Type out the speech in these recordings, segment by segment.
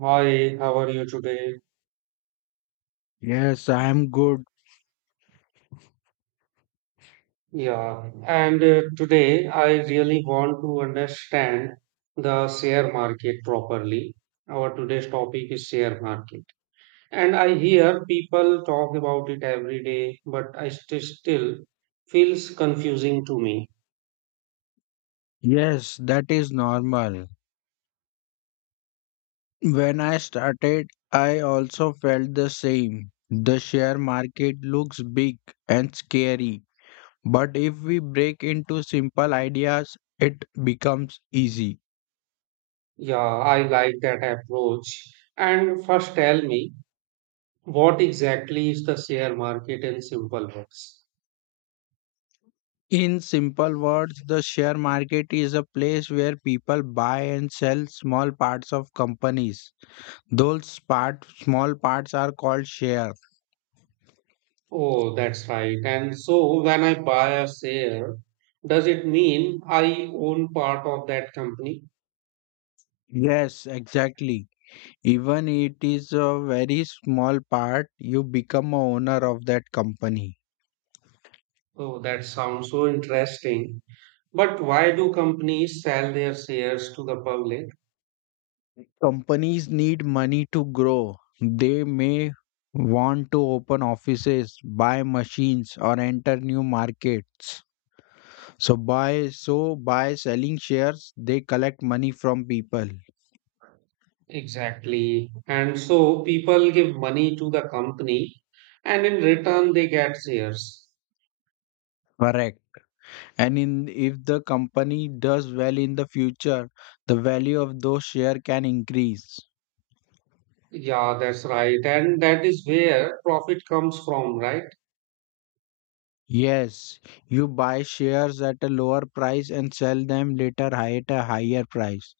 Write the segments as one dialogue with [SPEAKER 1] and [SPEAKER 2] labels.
[SPEAKER 1] Hi, how are you today?
[SPEAKER 2] Yes, I'm good.
[SPEAKER 1] Yeah, and today I really want to understand the share market properly. Our today's topic is share market. And I hear people talk about it every day, but I st still feels confusing to me.
[SPEAKER 2] Yes, that is normal. When I started, I also felt the same. The share market looks big and scary, but if we break into simple ideas, it becomes easy.
[SPEAKER 1] Yeah, I like that approach. And first tell me, what exactly is the share market in simple words?
[SPEAKER 2] In simple words, the share market is a place where people buy and sell small parts of companies. Those part, small parts are called share.
[SPEAKER 1] Oh, that's right. And so when I buy a share, does it mean I own part of that company?
[SPEAKER 2] Yes, exactly. Even it is a very small part, you become a owner of that company.
[SPEAKER 1] Oh, that sounds so interesting. But why do companies sell their shares to the public?
[SPEAKER 2] Companies need money to grow. They may want to open offices, buy machines, or enter new markets. So by selling shares, they collect money from people.
[SPEAKER 1] Exactly. And so people give money to the company and in return they get shares.
[SPEAKER 2] Correct. And in if the company does well in the future, the value of those share can increase.
[SPEAKER 1] Yeah, that's right. And that is where profit comes from, right?
[SPEAKER 2] Yes, you buy shares at a lower price and sell them later at a higher price.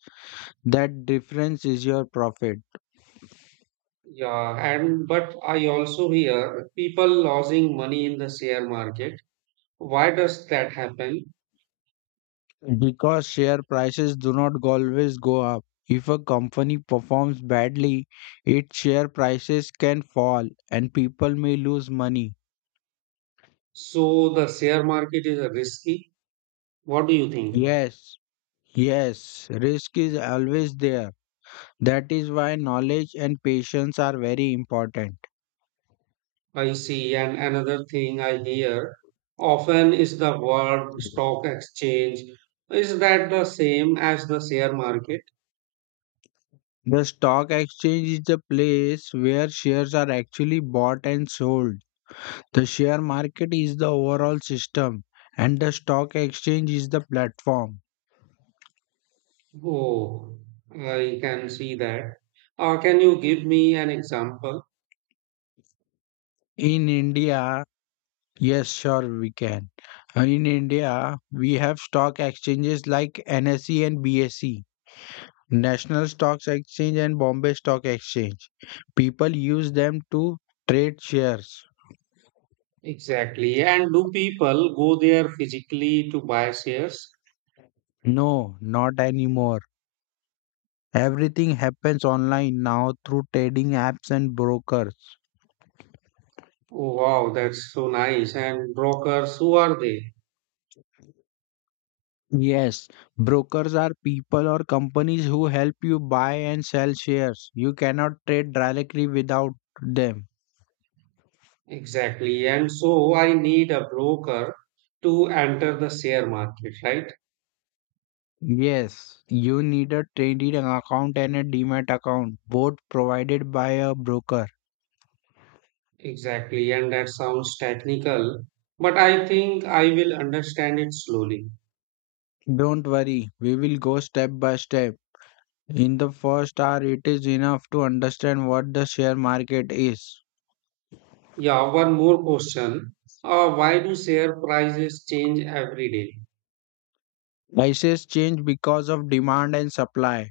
[SPEAKER 2] That difference is your profit
[SPEAKER 1] Yeah. And but I also hear people losing money in the share market. Why does that happen?
[SPEAKER 2] because share prices do not always go up. If a company performs badly, its share prices can fall and people may lose money.
[SPEAKER 1] So the share market is risky. What do you think?
[SPEAKER 2] Yes, yes, risk is always there. That is why knowledge and patience are very important.
[SPEAKER 1] I see, and another thing I hear often is the word stock exchange. Is that the same as the share market?
[SPEAKER 2] The stock exchange is the place where shares are actually bought and sold. The share market is the overall system, and the stock exchange is the platform.
[SPEAKER 1] Oh, I can see that. Can you give me an example?
[SPEAKER 2] In India, yes, sure, we can. In India, we have stock exchanges like NSE and BSE, National Stocks Exchange and Bombay Stock Exchange. People use them to trade shares.
[SPEAKER 1] Exactly. And do people go there physically to buy shares?
[SPEAKER 2] No, not anymore. Everything happens online now through trading apps and brokers.
[SPEAKER 1] Oh, wow, that's so nice. And brokers, who are they?
[SPEAKER 2] Yes, brokers are people or companies who help you buy and sell shares. You cannot trade directly without them.
[SPEAKER 1] Exactly. And so I need a broker to enter the share market, right?
[SPEAKER 2] Yes, you need a trading account and a demat account, both provided by a broker.
[SPEAKER 1] Exactly. And that sounds technical, but I think I will understand it slowly.
[SPEAKER 2] Don't worry, we will go step by step. In the first hour, it is enough to understand what the share market is.
[SPEAKER 1] Yeah, one more question. Why do share prices change every day?
[SPEAKER 2] Prices change because of demand and supply.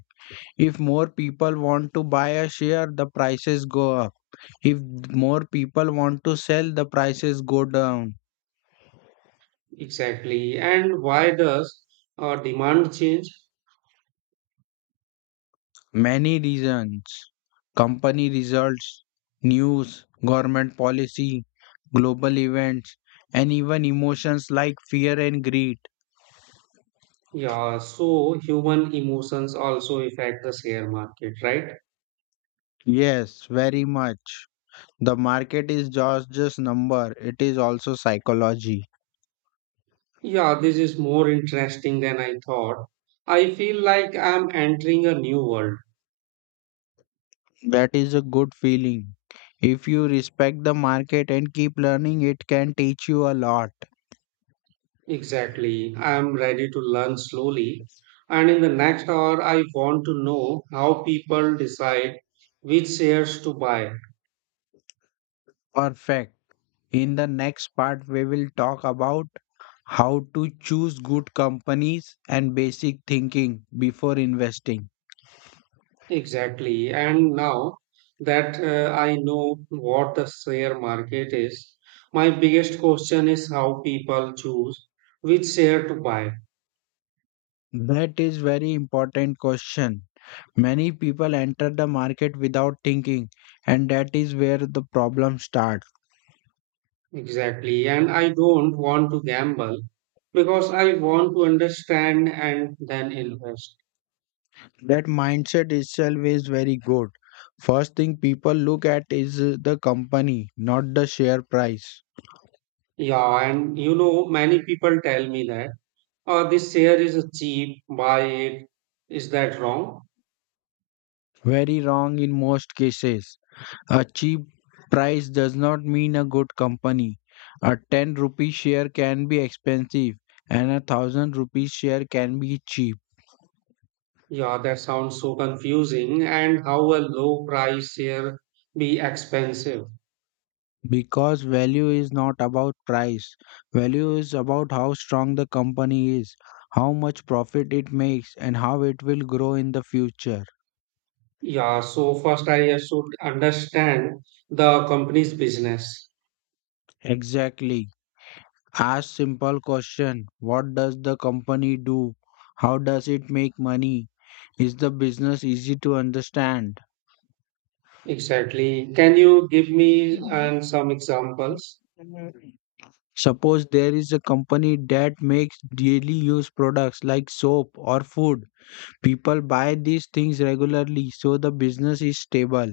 [SPEAKER 2] If more people want to buy a share, the prices go up. If more people want to sell, the prices go down.
[SPEAKER 1] Exactly. And why does demand change?
[SPEAKER 2] Many reasons: company results, news, government policy, global events, and even emotions like fear and greed.
[SPEAKER 1] Yeah, so human emotions also affect the share market, right?
[SPEAKER 2] Yes, very much. The market is just number, it is also psychology.
[SPEAKER 1] Yeah, this is more interesting than I thought. I feel like I'm entering a new world.
[SPEAKER 2] That is a good feeling. If you respect the market and keep learning, it can teach you a lot.
[SPEAKER 1] Exactly. I'm ready to learn slowly. And in the next hour, I want to know how people decide which shares to buy.
[SPEAKER 2] Perfect. In the next part, we will talk about how to choose good companies and basic thinking before investing.
[SPEAKER 1] Exactly. And now that I know what the share market is, my biggest question is how people choose which share to buy.
[SPEAKER 2] That is very important question. Many people enter the market without thinking, and that is where the problem starts.
[SPEAKER 1] Exactly. And I don't want to gamble because I want to understand and then invest.
[SPEAKER 2] That mindset itself is very good. First thing people look at is the company, not the share price.
[SPEAKER 1] Yeah. And you know, many people tell me that, oh, this share is cheap, buy it. Is that wrong?
[SPEAKER 2] Very wrong in most cases. A cheap price does not mean a good company. A 10 rupee share can be expensive and a 1000 rupee share can be cheap
[SPEAKER 1] Yeah, that sounds so confusing. And how a low price share be expensive?
[SPEAKER 2] because value is not about price. Value is about how strong the company is, how much profit it makes, and how it will grow in the future.
[SPEAKER 1] Yeah. So first I should understand the company's business.
[SPEAKER 2] Exactly. Ask simple question. What does the company do? How does it make money? Is the business easy to understand?
[SPEAKER 1] Exactly. Can you give me and some examples?
[SPEAKER 2] Suppose there is a company that makes daily use products like soap or food. People buy these things regularly, so the business is stable.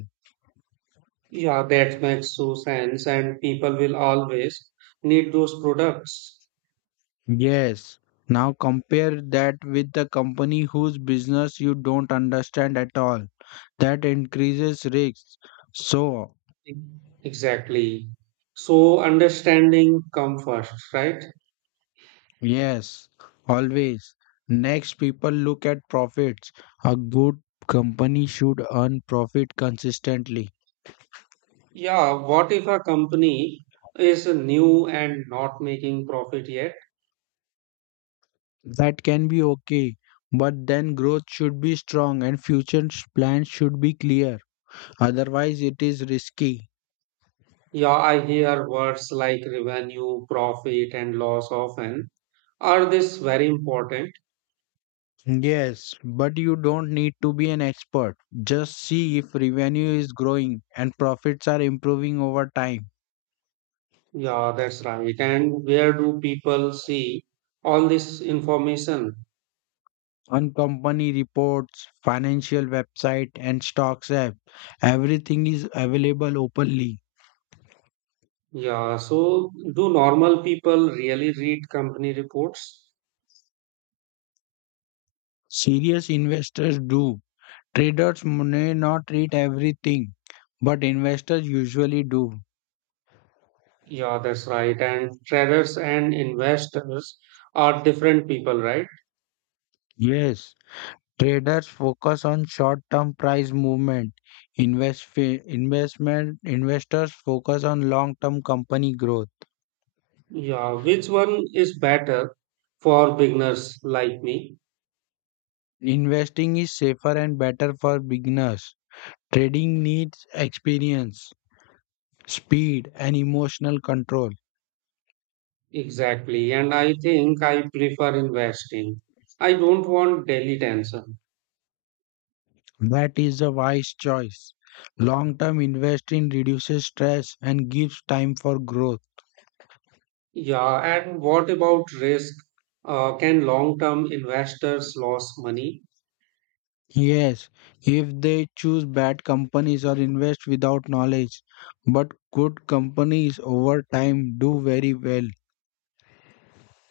[SPEAKER 1] Yeah, that makes so sense, and people will always need those products.
[SPEAKER 2] Yes. Now compare that with the company whose business you don't understand at all. That increases risks. So,
[SPEAKER 1] E- Exactly. So understanding come first, right?
[SPEAKER 2] yes, always. Next, people look at profits. A good company should earn profit consistently.
[SPEAKER 1] Yeah, what if a company is new and not making profit yet?
[SPEAKER 2] That can be okay, but then growth should be strong and plans should be clear. Otherwise, it is risky.
[SPEAKER 1] Yeah, I hear words like revenue, profit, and loss often. Are this very important?
[SPEAKER 2] Yes, but you don't need to be an expert. Just see if revenue is growing and profits are improving over time.
[SPEAKER 1] Yeah, that's right. And where do people see all this information?
[SPEAKER 2] On company reports, financial website, and stocks app, everything is available openly.
[SPEAKER 1] Yeah, so do normal people really read company reports?
[SPEAKER 2] Serious investors do. Traders may not read everything, but investors usually do.
[SPEAKER 1] Yeah, that's right. And traders and investors are different people, right?
[SPEAKER 2] Yes, traders focus on short-term price movement. Investors focus on long-term company growth.
[SPEAKER 1] Yeah, which one is better for beginners like me?
[SPEAKER 2] Investing is safer and better for beginners. Trading needs experience, speed, and emotional control.
[SPEAKER 1] Exactly. And I think I prefer investing. I don't want daily tension.
[SPEAKER 2] That is a wise choice. Long-term investing reduces stress and gives time for growth.
[SPEAKER 1] Yeah, and what about risk? Can long-term investors lose money?
[SPEAKER 2] Yes, if they choose bad companies or invest without knowledge, but good companies over time do very well.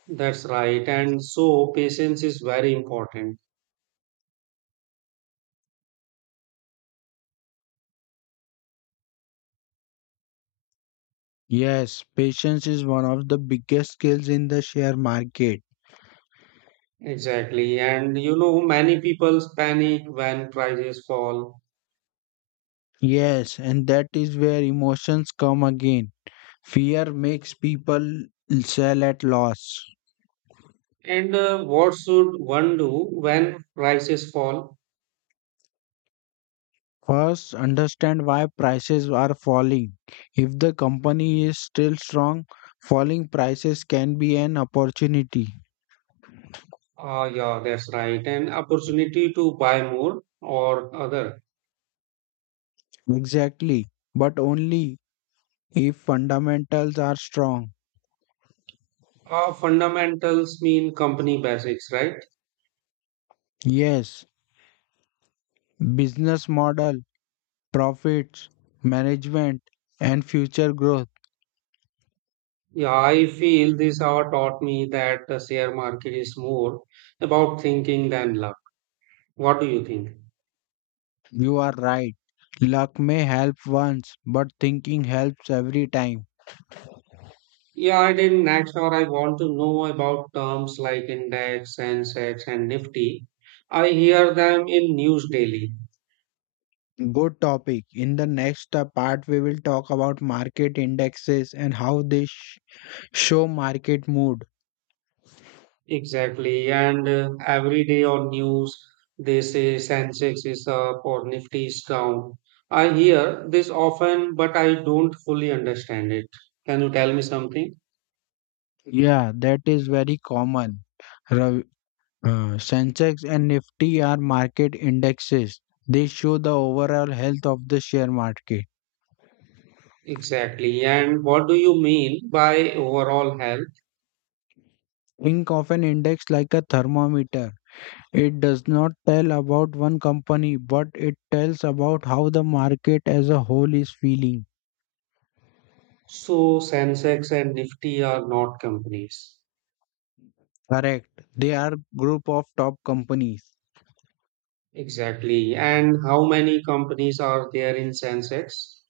[SPEAKER 1] That's right. And so patience is very important.
[SPEAKER 2] Yes, patience is one of the biggest skills in the share market.
[SPEAKER 1] Exactly. And you know, many people panic when prices fall.
[SPEAKER 2] Yes, and that is where emotions come again. Fear makes people sell at loss.
[SPEAKER 1] And what should one do when prices fall?
[SPEAKER 2] First, understand why prices are falling. If the company is still strong, falling prices can be an opportunity.
[SPEAKER 1] Yeah, that's right. An opportunity to buy more or other.
[SPEAKER 2] Exactly, but only if fundamentals are strong.
[SPEAKER 1] Fundamentals mean company basics, right?
[SPEAKER 2] Yes, business model, profits, management, and future growth.
[SPEAKER 1] Yeah, I feel this hour taught me that the share market is more about thinking than luck. What do you think?
[SPEAKER 2] You are right. Luck may help once, but thinking helps every time.
[SPEAKER 1] Yeah, I didn't next or I want to know about terms like index, Sensex, and Nifty. I hear them in news daily.
[SPEAKER 2] Good topic. In the next part, we will talk about market indexes and how show market mood.
[SPEAKER 1] Exactly. And every day on news, they say Sensex is up or Nifty is down. I hear this often, but I don't fully understand it. Can you tell me something?
[SPEAKER 2] Yeah, that is very common. Ravi. Sensex and Nifty are market indexes. They show the overall health of the share market.
[SPEAKER 1] Exactly. And what do you mean by overall health?
[SPEAKER 2] Think of an index like a thermometer. It does not tell about one company, but it tells about how the market as a whole is feeling.
[SPEAKER 1] So Sensex and Nifty are not companies.
[SPEAKER 2] Correct. They are group of top companies.
[SPEAKER 1] Exactly. And how many companies are there in Sensex?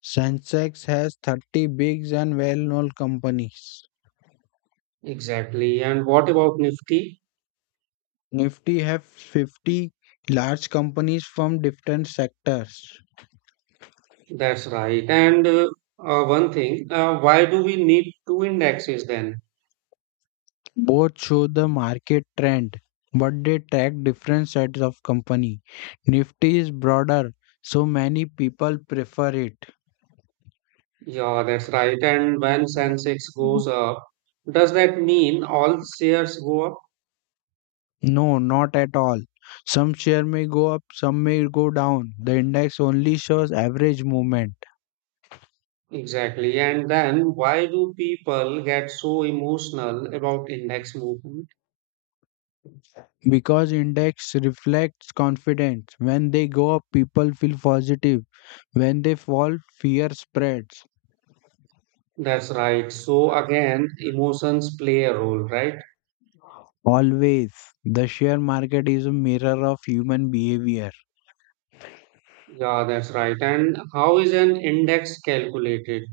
[SPEAKER 2] Sensex has 30 bigs and well-known companies.
[SPEAKER 1] Exactly. And what about Nifty?
[SPEAKER 2] Nifty have 50 large companies from different sectors.
[SPEAKER 1] That's right. And one thing, why do we need two indexes then?
[SPEAKER 2] Both show the market trend, but they track different sets of company. Nifty is broader, so many people prefer it.
[SPEAKER 1] Yeah, that's right. And when Sensex goes up, does that mean all shares go up?
[SPEAKER 2] No, not at all. Some share may go up, some may go down. The index only shows average movement
[SPEAKER 1] Exactly. And then why do people get so emotional about index movement?
[SPEAKER 2] because index reflects confidence. When they go up, people feel positive. When they fall, fear spreads.
[SPEAKER 1] That's right. So again, emotions play a role, right?
[SPEAKER 2] Always, the share market is a mirror of human behavior.
[SPEAKER 1] Yeah, that's right. And how is an index calculated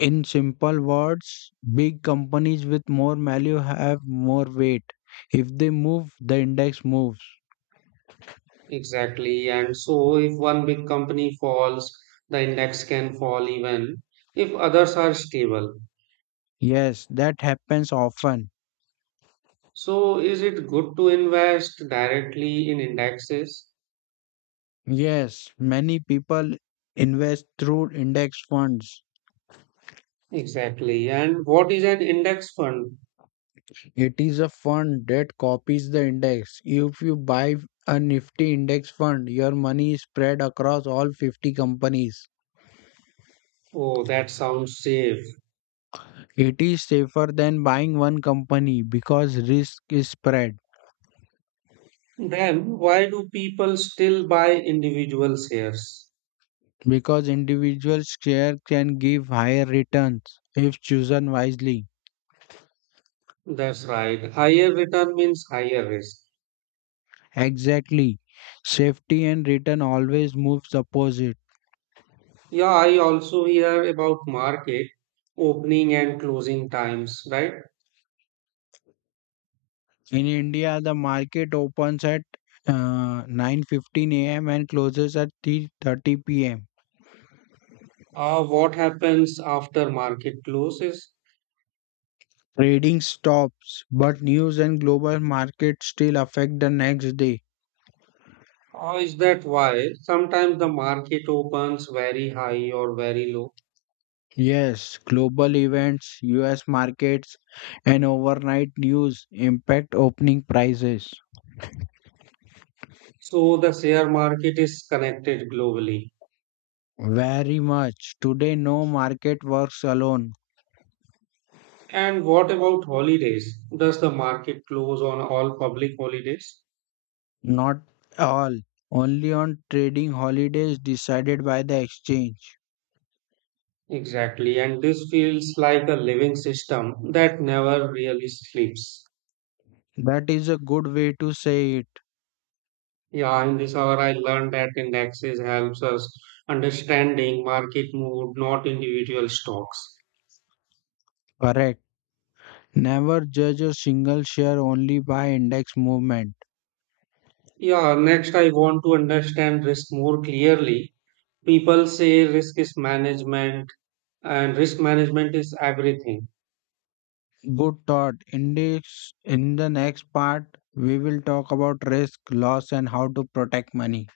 [SPEAKER 2] In simple words, big companies with more value have more weight. If they move, the index moves.
[SPEAKER 1] exactly? And so, if one big company falls, the index can fall even if others are stable.
[SPEAKER 2] Yes, that happens often.
[SPEAKER 1] So, is it good to invest directly in indexes?
[SPEAKER 2] Yes, many people invest through index funds.
[SPEAKER 1] Exactly. And what is an index fund?
[SPEAKER 2] It is a fund that copies the index. If you buy a Nifty index fund, your money is spread across all 50 companies.
[SPEAKER 1] Oh, that sounds safe.
[SPEAKER 2] It is safer than buying one company because risk is spread.
[SPEAKER 1] Then, why do people still buy individual shares?
[SPEAKER 2] Because individual share can give higher returns if chosen wisely.
[SPEAKER 1] That's right. Higher return means higher risk.
[SPEAKER 2] Exactly. Safety and return always moves opposite.
[SPEAKER 1] Yeah, I also hear about market opening and closing times, right?
[SPEAKER 2] In India, the market opens at 9:15 a.m. and closes at 3:30 p.m.
[SPEAKER 1] What happens after market closes?
[SPEAKER 2] Trading stops, but news and global markets still affect the next day.
[SPEAKER 1] Or is that why sometimes the market opens very high or very low?
[SPEAKER 2] Yes, global events, US markets, and overnight news impact opening prices.
[SPEAKER 1] So the share market is connected globally.
[SPEAKER 2] Very much. Today, no market works alone.
[SPEAKER 1] And what about holidays? Does the market close on all public holidays?
[SPEAKER 2] Not all. Only on trading holidays decided by the exchange.
[SPEAKER 1] Exactly. And this feels like a living system that never really sleeps.
[SPEAKER 2] That is a good way to say it.
[SPEAKER 1] Yeah, in this hour, I learned that indexes helps us understanding market mood, not individual stocks.
[SPEAKER 2] Correct. Never judge a single share only by index movement.
[SPEAKER 1] Yeah, next I want to understand risk more clearly. People say risk is management and risk management is everything.
[SPEAKER 2] Good thought. Index in the next part we will talk about risk, loss and how to protect money.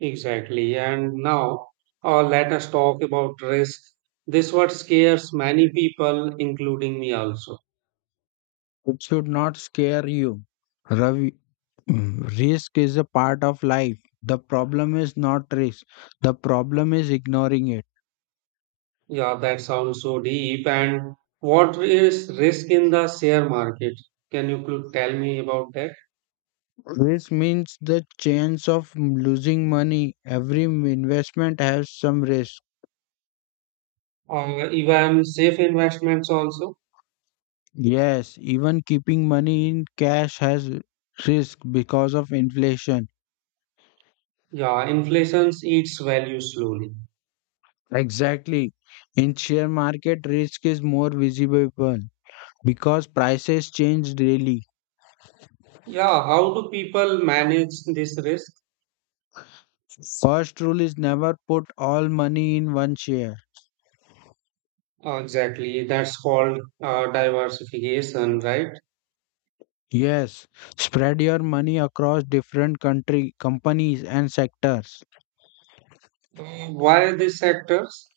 [SPEAKER 1] Exactly. And now, let us talk about risk. This what scares many people, including me also.
[SPEAKER 2] It should not scare you. Ravi. Mm, risk is a part of life. The problem is not risk. The problem is ignoring it.
[SPEAKER 1] Yeah, that sounds so deep. And what is risk in the share market? Tell me about that?
[SPEAKER 2] Risk means the chance of losing money. Every investment has some risk.
[SPEAKER 1] Or even safe investments also?
[SPEAKER 2] Yes, even keeping money in cash has risk because of inflation.
[SPEAKER 1] Yeah, inflation eats value slowly.
[SPEAKER 2] Exactly. In share market, risk is more visible because prices change daily.
[SPEAKER 1] Yeah, how do people manage this risk?
[SPEAKER 2] First rule is never put all money in one share.
[SPEAKER 1] Exactly, that's called diversification, right?
[SPEAKER 2] Yes, spread your money across different country, companies and sectors
[SPEAKER 1] Why these sectors?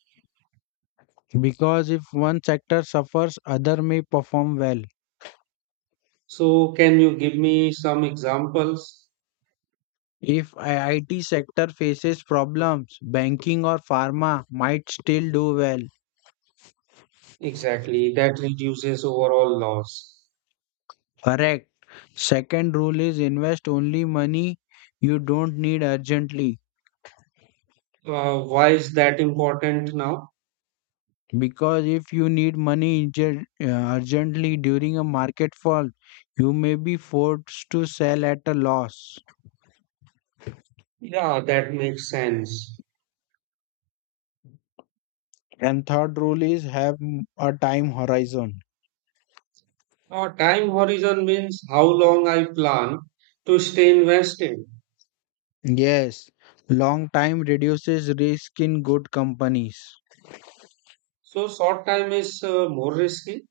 [SPEAKER 2] because if one sector suffers, other may perform well.
[SPEAKER 1] So, can you give me some examples?
[SPEAKER 2] If a IT sector faces problems, banking or pharma might still do well.
[SPEAKER 1] Exactly, that reduces overall loss.
[SPEAKER 2] Correct. Second rule is invest only money you don't need urgently
[SPEAKER 1] Why is that important now?
[SPEAKER 2] because if you need money urgently during a market fall, you may be forced to sell at a loss.
[SPEAKER 1] Yeah, that makes sense.
[SPEAKER 2] And third rule is have a time horizon.
[SPEAKER 1] Time horizon means how long I plan to stay invested.
[SPEAKER 2] Yes, long time reduces risk in good companies.
[SPEAKER 1] So short time is more risky.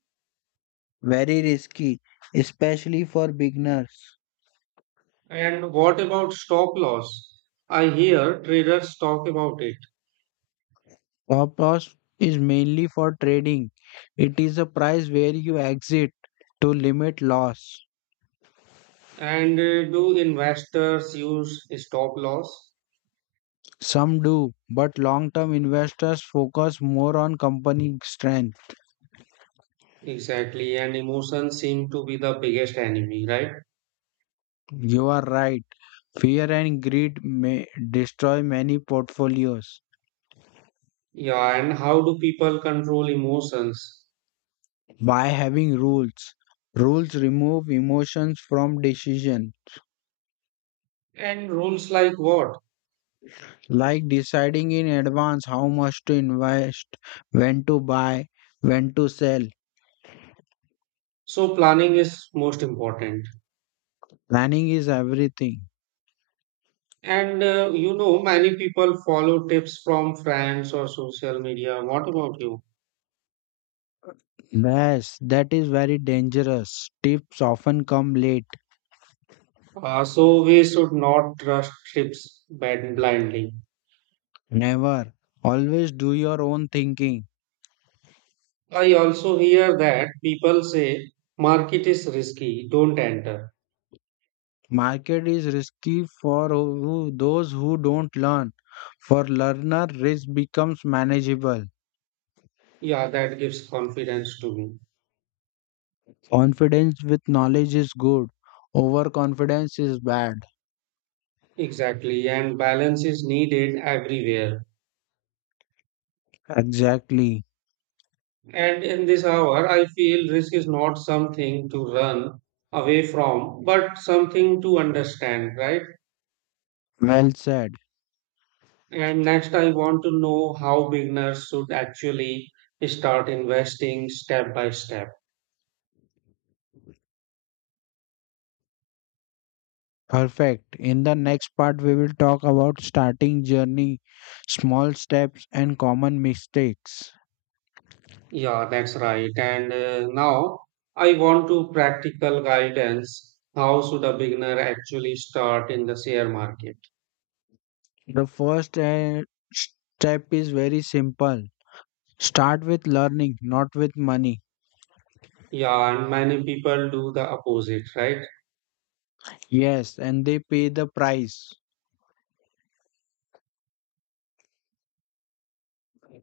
[SPEAKER 2] Very risky, especially for beginners.
[SPEAKER 1] And what about stop loss? I hear traders talk about it.
[SPEAKER 2] Stop-loss is mainly for trading. It is a price where you exit to limit loss.
[SPEAKER 1] And do investors use stop loss?
[SPEAKER 2] Some do, but long-term investors focus more on company strength.
[SPEAKER 1] Exactly. And emotions seem to be the biggest enemy, right?
[SPEAKER 2] You are right. Fear and greed may destroy many portfolios.
[SPEAKER 1] Yeah. And how do people control emotions?
[SPEAKER 2] By having rules. Rules remove emotions from decision,
[SPEAKER 1] And rules like what?
[SPEAKER 2] like deciding in advance how much to invest, when to buy, when to sell.
[SPEAKER 1] So planning is most important.
[SPEAKER 2] Planning is everything.
[SPEAKER 1] And you know, many people follow tips from friends or social media. What about you?
[SPEAKER 2] Yes, that is very dangerous. Tips often come late.
[SPEAKER 1] So we should not trust tips blindly.
[SPEAKER 2] Never. Always do your own thinking.
[SPEAKER 1] I also hear that people say market is risky, don't enter.
[SPEAKER 2] Market is risky for who, those who don't learn. For learner, risk becomes manageable.
[SPEAKER 1] Yeah, that gives confidence to me.
[SPEAKER 2] Confidence with knowledge is good. Overconfidence is bad.
[SPEAKER 1] Exactly, and balance is needed everywhere.
[SPEAKER 2] Exactly.
[SPEAKER 1] And in this hour, I feel risk is not something to run away from, but something to understand, right?
[SPEAKER 2] Well said.
[SPEAKER 1] And next, I want to know how beginners should actually start investing step by step.
[SPEAKER 2] Perfect. In the next part, we will talk about starting journey, small steps, and common mistakes.
[SPEAKER 1] Yeah, that's right. And now I want to practical guidance. How should a beginner actually start in the share market?
[SPEAKER 2] The first step is very simple. Start with learning, not with money.
[SPEAKER 1] Yeah, and many people do the opposite, right?
[SPEAKER 2] Yes, and they pay the price.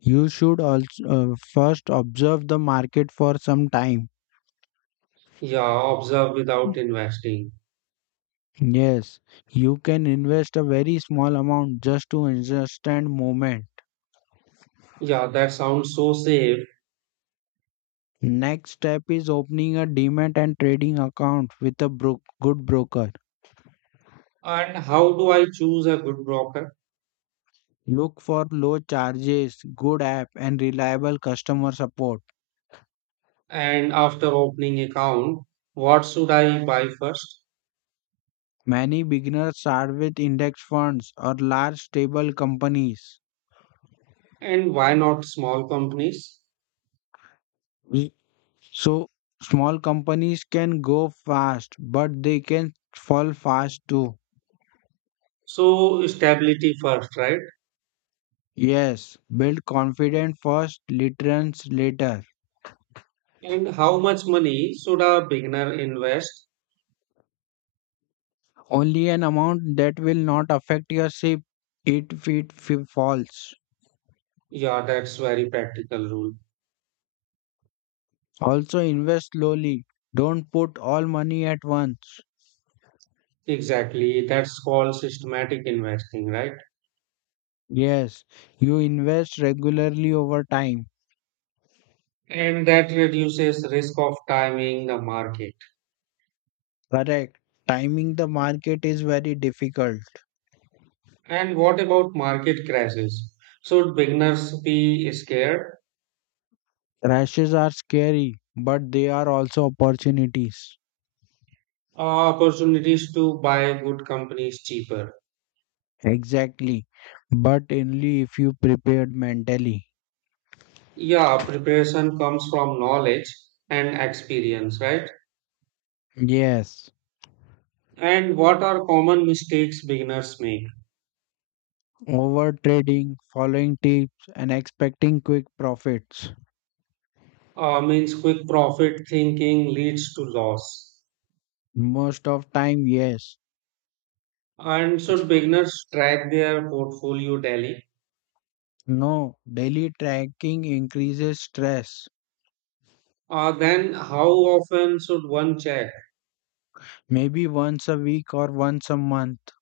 [SPEAKER 2] You should also first observe the market for some time.
[SPEAKER 1] Yeah, observe without investing.
[SPEAKER 2] Yes, you can invest a very small amount just to understand movement.
[SPEAKER 1] Yeah, that sounds so safe.
[SPEAKER 2] Next step is opening a demat and trading account with a good broker.
[SPEAKER 1] And how do I choose a good broker?
[SPEAKER 2] Look for low charges, good app, and reliable customer support.
[SPEAKER 1] And after opening account, what should I buy first?
[SPEAKER 2] Many beginners start with index funds or large stable companies.
[SPEAKER 1] And why not small companies?
[SPEAKER 2] We- So, Small companies can go fast, but they can fall fast too.
[SPEAKER 1] So stability first, right?
[SPEAKER 2] Yes, build confidence first, returns later.
[SPEAKER 1] And how much money should a beginner invest?
[SPEAKER 2] Only an amount that will not affect your ship if it falls.
[SPEAKER 1] Yeah, that's very practical rule.
[SPEAKER 2] Also, invest slowly. Don't put all money at once.
[SPEAKER 1] Exactly. That's called systematic investing, right?
[SPEAKER 2] Yes, you invest regularly over time.
[SPEAKER 1] And that reduces risk of timing the market.
[SPEAKER 2] Correct. Timing the market is very difficult.
[SPEAKER 1] And what about market crashes? Should beginners be scared?
[SPEAKER 2] Crashes are scary, but they are also opportunities.
[SPEAKER 1] Opportunities to buy good companies cheaper.
[SPEAKER 2] Exactly. But only if you prepared mentally.
[SPEAKER 1] Yeah, preparation comes from knowledge and experience, right?
[SPEAKER 2] Yes.
[SPEAKER 1] And what are common mistakes beginners make?
[SPEAKER 2] Over trading, following tips, and expecting quick profits.
[SPEAKER 1] Means quick profit thinking leads to loss.
[SPEAKER 2] Most of time, yes.
[SPEAKER 1] And should beginners track their portfolio daily?
[SPEAKER 2] No, daily tracking increases stress.
[SPEAKER 1] Then how often should one check?
[SPEAKER 2] Maybe once a week or once a month.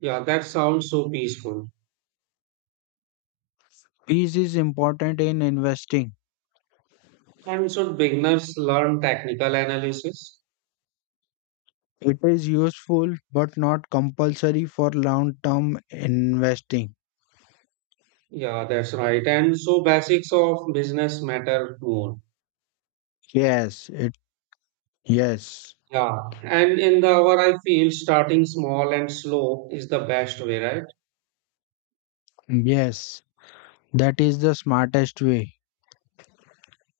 [SPEAKER 1] Yeah, that sounds so peaceful.
[SPEAKER 2] Peace is important in investing.
[SPEAKER 1] And should beginners learn technical analysis?
[SPEAKER 2] It is useful but not compulsory for long-term investing.
[SPEAKER 1] Yeah, that's right. And so basics of business matter more.
[SPEAKER 2] Yes, it yes.
[SPEAKER 1] Yeah, and in the hour, I feel starting small and slow is the best way, right?
[SPEAKER 2] Yes, that is the smartest way.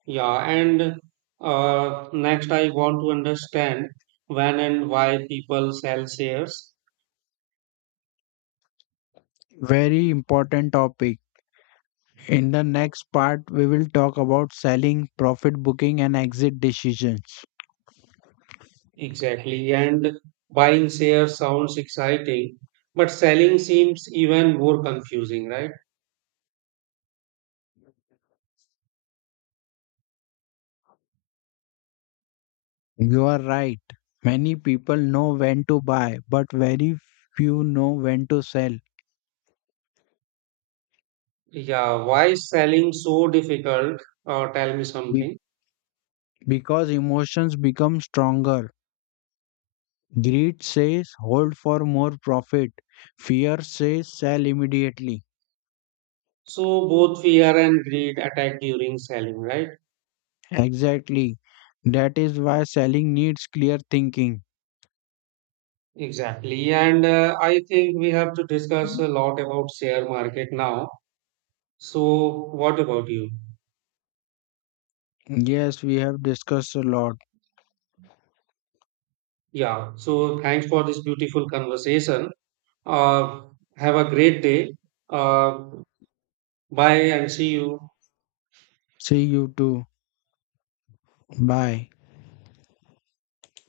[SPEAKER 1] Yeah, and next, I want to understand when and why people sell shares
[SPEAKER 2] Very important topic. In the next part, we will talk about selling, profit booking, and exit decisions.
[SPEAKER 1] exactly. And buying shares sounds exciting, but selling seems even more confusing, right?
[SPEAKER 2] You are right. Many people know when to buy, but very few know when to sell
[SPEAKER 1] Yeah, why is selling so difficult? Tell me
[SPEAKER 2] be-
[SPEAKER 1] something.
[SPEAKER 2] because emotions become stronger. Greed says hold for more profit, fear says sell immediately.
[SPEAKER 1] So, both fear and greed attack during selling, right?
[SPEAKER 2] Exactly. That is why selling needs clear thinking.
[SPEAKER 1] Exactly. And I think we have to discuss a lot about share market now. So what about you?
[SPEAKER 2] Yes, we have discussed a lot.
[SPEAKER 1] Yeah. So thanks for this beautiful conversation. Uh, have a great day. Uh, Bye and see you.
[SPEAKER 2] See you too. Bye.